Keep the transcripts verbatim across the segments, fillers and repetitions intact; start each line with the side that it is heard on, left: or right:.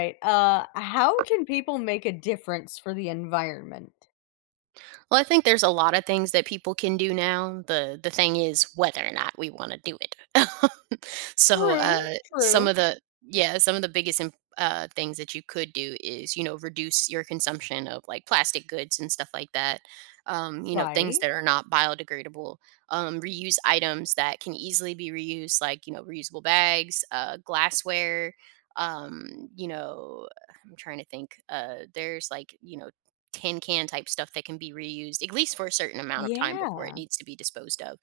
left: Right. Uh, how can people make a difference for the environment?
right: Well, I think there's a lot of things that people can do now. The the thing is whether or not we want to do it. So,
left: True,
right: uh, some
left: true.
right: of the yeah, some of the biggest imp- uh, things that you could do is you know reduce your consumption of like plastic goods and stuff like that. Um, you know things
left: Right.
right: that are not biodegradable. Um, reuse items that can easily be reused, like you know reusable bags, uh, glassware. Um, you know, I'm trying to think. Uh, there's like you know tin can type stuff that can be reused at least for a certain amount of time before it
left: Yeah.
right: needs to be disposed of.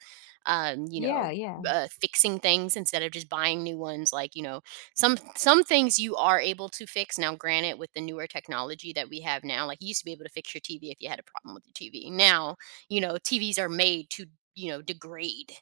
right: Um, you
left: Yeah.
right: know,
left: Yeah.
right: uh, Fixing things instead of just buying new ones. Like you know, some some things you are able to fix now. Granted, with the newer technology that we have now, like you used to be able to fix your T V if you had a problem with the T V. Now, you know, T Vs are made to you know degrade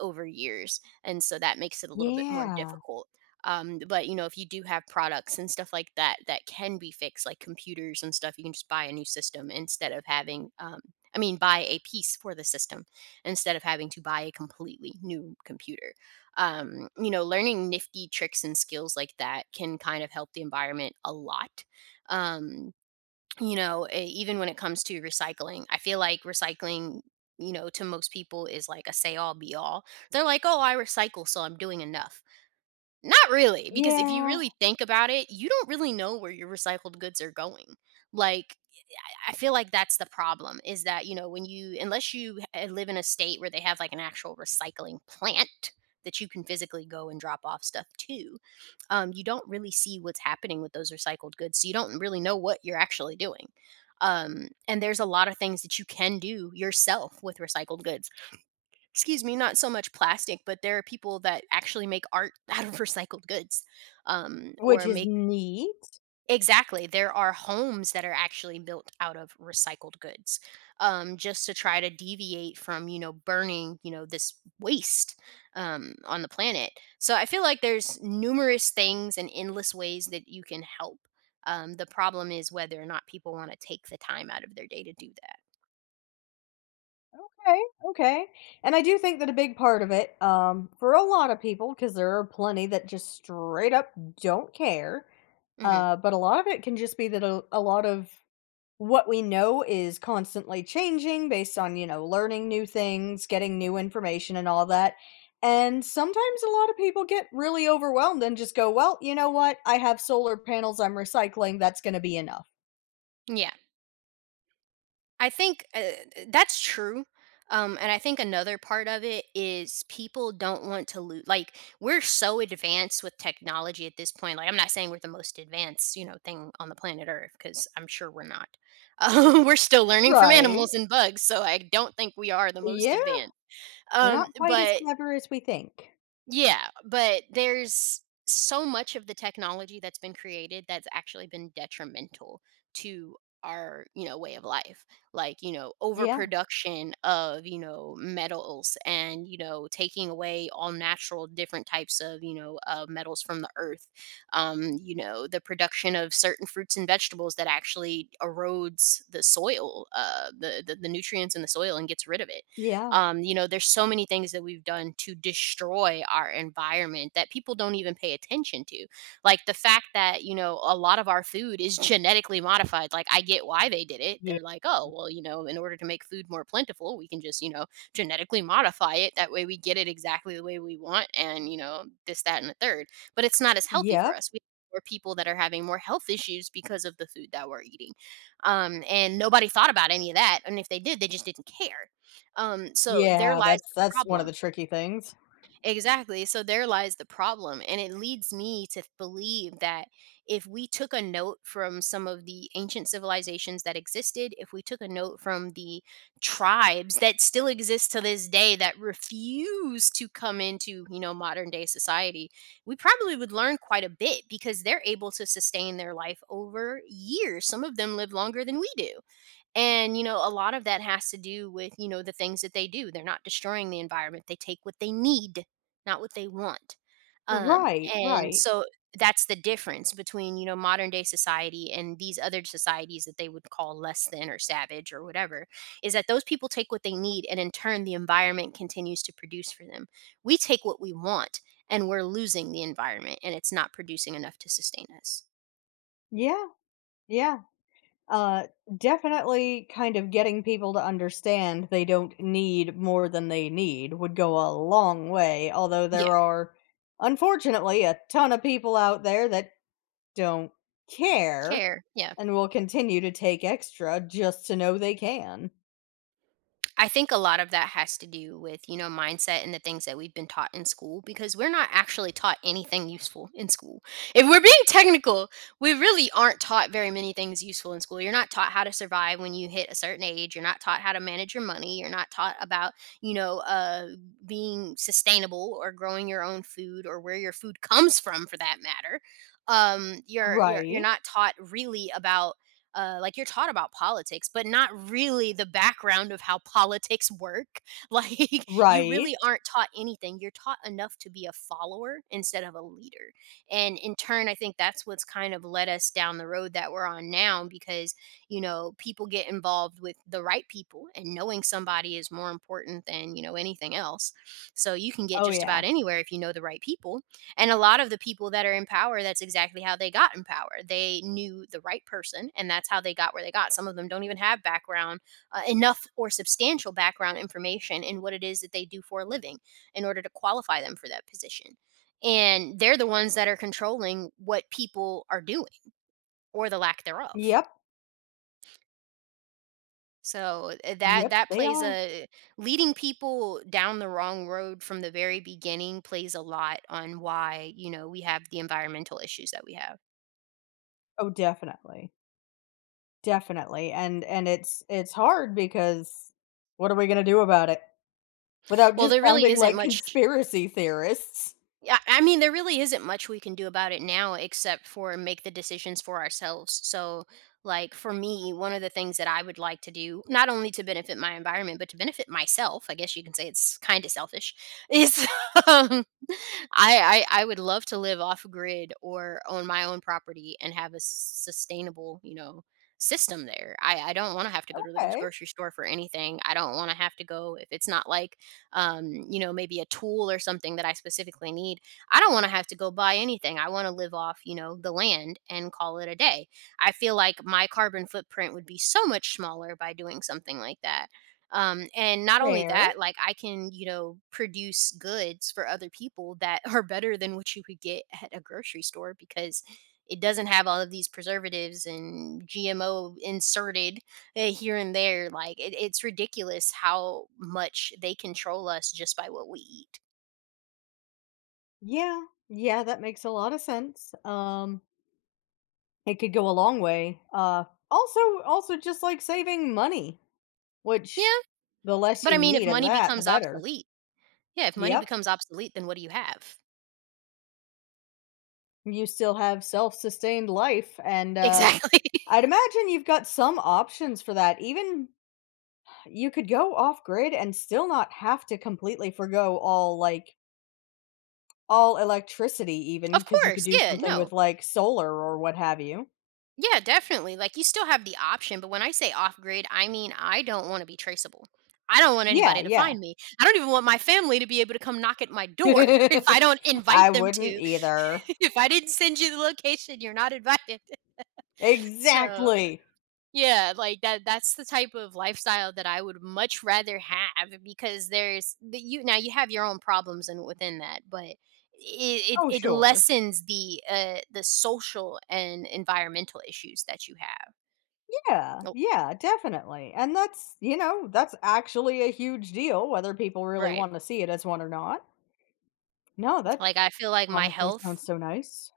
right: over years, and so that makes it a little bit more
left: Yeah.
right: difficult, um but you know if you do have products and stuff like that that can be fixed like computers and stuff, you can just buy a new system instead of having um i mean buy a piece for the system instead of having to buy a completely new computer. Um you know, learning nifty tricks and skills like that can kind of help the environment a lot. um you know, e- even when it comes to recycling, I feel like recycling, you know, to most people is like a say all be all. They're like, "Oh, I recycle, so I'm doing enough." Not really, because if you
left: Yeah.
right: really think about it, you don't really know where your recycled goods are going. Like, I I feel like that's the problem, is that, you know, when you, unless you h- eh, live in a state where they have like an actual recycling plant that you can physically go and drop off stuff to, um, you don't really see what's happening with those recycled goods. So you don't really know what you're actually doing. Um, and there's a lot of things that you can do yourself with recycled goods. Excuse me, not so much plastic, but there are people that actually make art out of recycled goods, um,
left: Which
right: or
left: is
right: make
left: neat.
right: exactly. There are homes that are actually built out of recycled goods, um, just to try to deviate from you know burning you know this waste um, on the planet. So I feel like there's numerous things and endless ways that you can help. Um, the problem is whether or not people want to take the time out of their day to do
left: Okay. Okay. And I do think that a big part of it, um, for a lot of people, because there are plenty that just straight up don't care.
right: that. hmm
left: Uh, but a lot of it can just be that a, a lot of what we know is constantly changing based on, you know, learning new things, getting new information and all that. And sometimes a lot of people get really overwhelmed and just go, "Well, you know what? I have solar panels, I'm recycling. That's gonna be enough."
right: Yeah. I think uh, that's true. Um, and I think another part of it is people don't want to lose. Like we're so advanced with technology at this point. Like I'm not saying we're the most advanced, you know, thing on the planet Earth, because I'm sure we're not. Uh, we're still learning from
left: Right.
right: animals and bugs, so I don't think we are the most
left: Yeah.
right: advanced.
left: We're
right: Um,
left: not quite as
right: but
left: clever as we think.
right: yeah, but there's so much of the technology that's been created that's actually been detrimental to our, you know, way of life. Like, you know,
left: Yeah.
right: overproduction of, you know, metals and, you know, taking away all natural different types of, you know, uh, metals from the earth. Um, you know, the production of certain fruits and vegetables that actually erodes the soil, uh, the, the the nutrients in the soil and gets rid of it.
left: Yeah.
right: Um, you know, there's so many things that we've done to destroy our environment that people don't even pay attention to. Like the fact that, you know, a lot of our food is genetically modified. Like I get why they did it.
left: Yeah.
right: They're like, "Oh, well, you know, in order to make food more plentiful, we can just, you know, genetically modify it. That way we get it exactly the way we want, and, you know, this that and the third." But it's not as healthy
left: Yeah.
right: for us. We or people that are having more health issues because of the food that we're eating, um, and nobody thought about any of that. And if they did, they just didn't care. Um, so there
left: Yeah,
right: lies
left: that's
right: the
left: that's one of
right: problem.
left: the tricky things.
right: Exactly. So there lies the problem. And it leads me to believe that if we took a note from some of the ancient civilizations that existed, if we took a note from the tribes that still exist to this day that refuse to come into, you know, modern day society, we probably would learn quite a bit, because they're able to sustain their life over years. Some of them live longer than we do. And, you know, a lot of that has to do with, you know, the things that they do. They're not destroying the environment. They take what they need, not what they want. Um,
left: Right,
right: and
left: right.
right: so that's the difference between, you know, modern day society and these other societies that they would call less than or savage or whatever, is that those people take what they need, and in turn the environment continues to produce for them. We take what we want, and we're losing the environment, and it's not producing enough to sustain us.
left: Yeah. Yeah. Uh, definitely kind of getting people to understand they don't need more than they need would go a long way, although
right: Yeah.
left: there are unfortunately a ton of people out there that don't care
right: Care. Yeah.
left: and will continue to take extra just to know they can.
right: I think a lot of that has to do with, you know, mindset and the things that we've been taught in school, because we're not actually taught anything useful in school. If we're being technical, we really aren't taught very many things useful in school. You're not taught how to survive when you hit a certain age. You're not taught how to manage your money. You're not taught about, you know, uh, being sustainable or growing your own food or where your food comes from for that matter. Um, you're, you're, you're
left: Right.
right: not taught really about uh, like you're taught about politics, but not really the background of how politics work. Like you really
left: Right.
right: aren't taught anything. You're taught enough to be a follower instead of a leader. And in turn, I think that's what's kind of led us down the road that we're on now, because, you know, people get involved with the right people, and knowing somebody is more important than, you know, anything else. So you can get
left: Oh
right: just
left: yeah.
right: about anywhere if you know the right people, and a lot of the people that are in power, that's exactly how they got in power. They knew the right person, and that's how they got where they got. Some of them don't even have background, uh, enough or substantial background information in what it is that they do for a living in order to qualify them for that position. And they're the ones that are controlling what people are doing, or the lack thereof.
left: Yep.
right: So uh, that
left: Yep,
right: that
left: they
right: plays
left: are.
right: a leading people down the wrong road from the very beginning plays a lot on why, you know, we have the environmental issues that we have.
left: Oh, definitely. Definitely. And and it's it's hard because what are we going to do about it? Without
right: Well,
left: just
right: there really
left: sounding
right: isn't
left: like
right: much
left: conspiracy theorists.
right: yeah, I mean, there really isn't much we can do about it now except for make the decisions for ourselves. So, like, for me, one of the things that I would like to do, not only to benefit my environment, but to benefit myself, I guess you can say it's kind of selfish, is um, I, I I would love to live off grid or own my own property and have a sustainable, you know, system there. I, I don't want to have to go to the
left: Okay,
right: grocery store for anything. I don't want to have to go if it's not like um, you know, maybe a tool or something that I specifically need. I don't want to have to go buy anything. I want to live off, you know, the land and call it a day. I feel like my carbon footprint would be so much smaller by doing something like that. Um, and not only
left: fair.
right: that, like I can, you know, produce goods for other people that are better than what you could get at a grocery store, because it doesn't have all of these preservatives and G M O inserted eh, here and there. Like it, it's ridiculous how much they control us just by what we eat.
left: Yeah, yeah, that makes a lot of sense. Um, it could go a long way. Uh, also, also just like saving money, which,
right: Yeah,
left: the less
right: but I
left: you
right: mean, if
left: need of
right: money
left: that, the
right: becomes
left: better.
right: obsolete, yeah, if money
left: Yep,
right: becomes obsolete, then what do you have?
left: you still have self-sustained life, and uh,
right: Exactly.
left: I'd imagine you've got some options for that. Even you could go off grid and still not have to completely forgo all, like, all electricity even,
right: Of
left: because you could
right: course.
left: do
right: Yeah.
left: something with,
right: No.
left: like, solar or what have you.
right: Yeah, definitely. Like you still have the option, but when I say off grid, I mean I don't want to be traceable. I don't want
left: Yeah,
right: anybody to
left: yeah.
right: find me. I don't even want my family to be able to come knock at my door if I don't invite
left: I
right: them
left: wouldn't
right: to.
left: either.
right: If I didn't send you the location, you're not invited. So
left: Exactly.
right: Yeah, like that that's the type of lifestyle that I would much rather have because there's the you now you have your own problems and within that, but it, it
left: Oh,
right: it
left: sure.
right: lessens the uh the social and environmental issues that you have.
left: Yeah,
right: Oh,
left: yeah, definitely, and that's, you know, that's actually a huge deal whether people really
right: right.
left: wanna see it as one or not. No, that's
right: Like I feel like my
left: honestly,
right: health.
left: sounds so nice.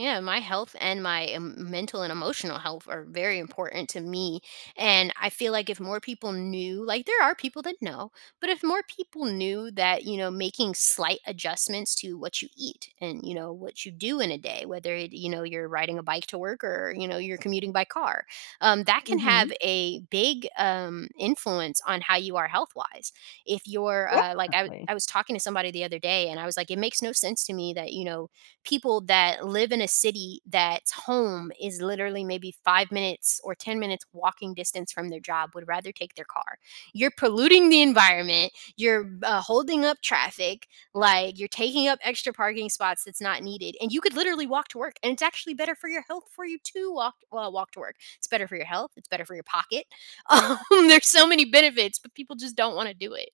right: Yeah, my health and my em- mental and emotional health are very important to me. And I feel like if more people knew, like there are people that know, but if more people knew that, you know, making slight adjustments to what you eat and, you know, what you do in a day, whether it, you know, you're riding a bike to work or, you know, you're commuting by car, um, that can
left: Mhm.
right: have a big um, influence on how you are health wise. If you're uh, like, I
left: Definitely.
right: I was talking to somebody the other day and I was like, it makes no sense to me that, you know, people that live in a city that's home is literally maybe five minutes or ten minutes walking distance from their job would rather take their car. You're polluting the environment. You're uh, holding up traffic. Like you're taking up extra parking spots that's not needed. And you could literally walk to work. And it's actually better for your health for you to walk, well, walk to work. It's better for your health. It's better for your pocket. Um, there's so many benefits, but people just don't want to do it.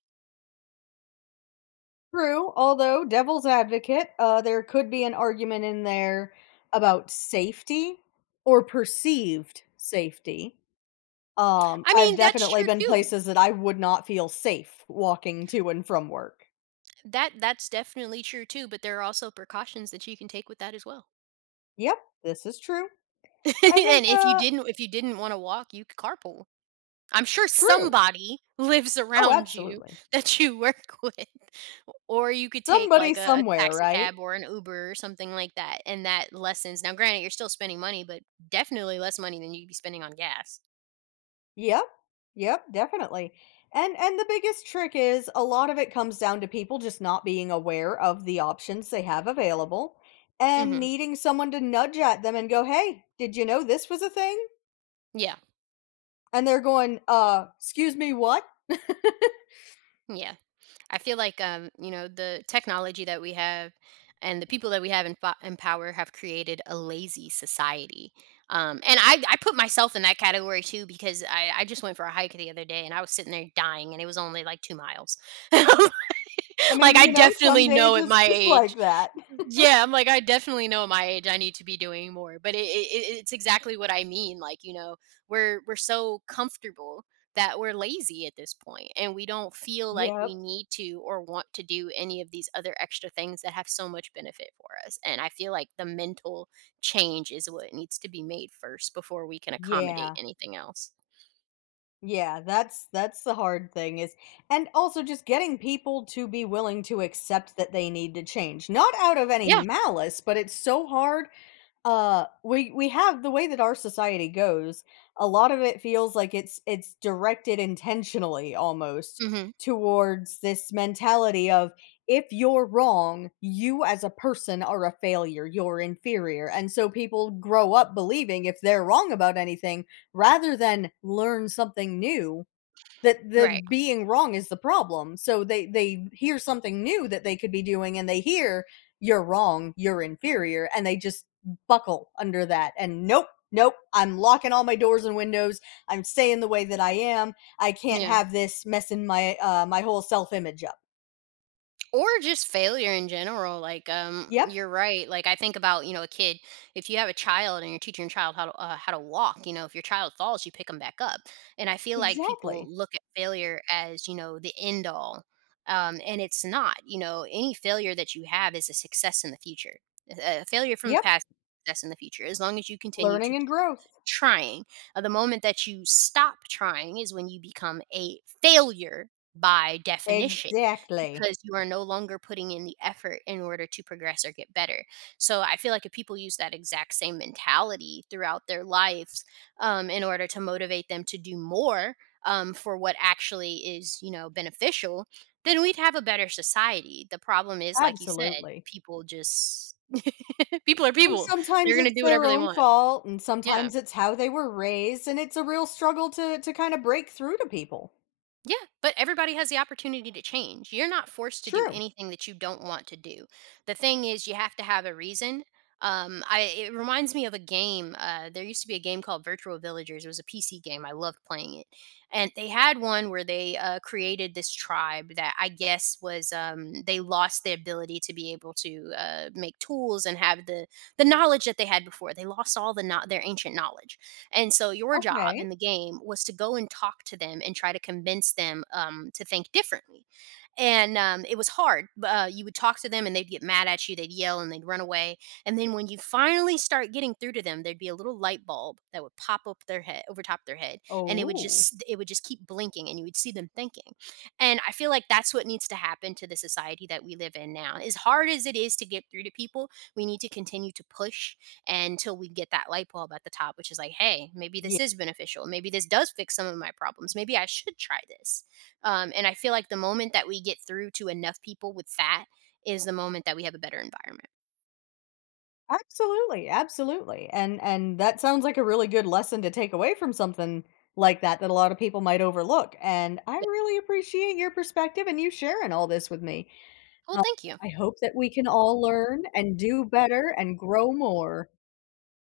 left: True, although devil's advocate, uh, there could be an argument in there about safety or perceived safety. Um,
right: I
left: I've
right: mean, that's
left: definitely
right: true
left: been
right: too.
left: places that I would not feel safe walking to and from work.
right: That that's definitely true too, but there are also precautions that you can take with that as well.
left: Yep, this is true. I think,
right: And if you
left: uh,
right: didn't if you didn't want to walk, you could carpool. I'm sure
left: true.
right: somebody lives
left: Oh,
right: around you
left: absolutely.
right: that you work with. Or you could take
left: Somebody
right: like a, a
left: somewhere,
right: taxi
left: right?
right: cab or an Uber or something like that. And that lessens. Now, granted, you're still spending money, but definitely less money than you'd be spending on gas.
left: Yep. Yep, definitely. And and the biggest trick is a lot of it comes down to people just not being aware of the options they have available and
right: Hmm.
left: needing someone to nudge at them and go, "Hey, did you know this was a thing?"
right: Yeah.
left: And they're going, "Uh, excuse me, what?"
right: Yeah. I feel like um, you know the technology that we have and the people that we have in, fo- in power have created a lazy society. Um, and I, I put myself in that category too because I, I just went for a hike the other day and I was sitting there dying and it was only like two miles.
left: I
right: Like,
left: mean,
right: I
left: you know, some
right: definitely
left: days
right: know at
left: it's
right: my
left: just like
right: age.
left: that.
right: Yeah, I'm like, I definitely know at my age I need to be doing more, but it it it it's exactly what I mean, like, you know, we're we're so comfortable that we're lazy at this point, and we don't feel like we
left: Yep.
right: need to or want to do any of these other extra things that have so much benefit for us, and I feel like the mental change is what needs to be made first before we can accommodate
left: Yeah.
right: anything else.
left: Yeah, that's that's the hard thing is, and also just getting people to be willing to accept that they need to change. Not out of any
right: Yeah.
left: malice, but it's so hard. Uh, we we have the way that our society goes, a lot of it feels like it's it's directed intentionally almost
right: Mhm.
left: towards this mentality of, if you're wrong, you as a person are a failure, you're inferior. And so people grow up believing if they're wrong about anything, rather than learn something new, that the
right: Right.
left: being wrong is the problem. So they they hear something new that they could be doing and they hear you're wrong, you're inferior, and they just buckle under that and nope, nope, I'm locking all my doors and windows. I'm staying the way that I am. I can't
right: Yeah.
left: have this messing my uh my whole self-image up.
right: Or just failure in general, like, um
left: Yep,
right: you're right. Like I think about, you know a kid, if you have a child and you're teaching your child how to uh, how to walk, you know if your child falls, you pick them back up. And I feel like people
left: exactly.
right: look at failure as, you know the end all. Um and it's not, you know any failure that you have is a success in the future. A a failure from the
left: Yep,
right: past is a success in the future as long as you continue to
left: learning and growth.
right: trying. Uh, the moment that you stop trying is when you become a failure by definition,
left: Exactly.
right: because you are no longer putting in the effort in order to progress or get better. So I feel like if people use that exact same mentality throughout their lives, um, in order to motivate them to do more, um, for what actually is, you know, beneficial, then we'd have a better society. The problem is, like you said,
left: Absolutely.
right: people just people are
left: And
right: people.
left: sometimes
right: They're gonna
left: it's
right: do
left: their
right: whatever they
left: own
right: want.
left: fault, and
right: Yeah.
left: sometimes it's how they were raised, and it's a real struggle to to kinda break through to people.
right: Yeah, but everybody has the opportunity to change. You're not forced to do
left: True.
right: anything that you don't want to do. The thing is, you have to have a reason. Um, I it reminds me of a game. Uh, there used to be a game called Virtual Villagers. It was a P C game. I loved playing it, and they had one where they uh, created this tribe that I guess was um, they lost the ability to be able to uh, make tools and have the the knowledge that they had before. They lost all the not their ancient knowledge. And so your job
left: Okay.
right: in the game was to go and talk to them and try to convince them, um, to think differently, and um, it was hard. Uh, you would talk to them, and they'd get mad at you. They'd yell, and they'd run away. And then when you finally start getting through to them, there'd be a little light bulb that would pop up their head, over top their head, and it would
left: Oh,
right: just it would just keep blinking, and you would see them thinking. And I feel like that's what needs to happen to the society that we live in now. As hard as it is to get through to people, we need to continue to push until we get that light bulb at the top, which is like, hey, maybe
left: yeah.
right: this is beneficial. Maybe this does fix some of my problems. Maybe I should try this. Um, and I feel like the moment that we get through to enough people with that is the moment that we have a better environment.
left: Absolutely, absolutely, and and that sounds like a really good lesson to take away from something like that, that a lot of people might overlook, and I
right: Yeah.
left: really appreciate your perspective and you sharing all this with me.
right: Well,
left: Um,
right: thank you.
left: I hope that we can all learn and do better and grow more.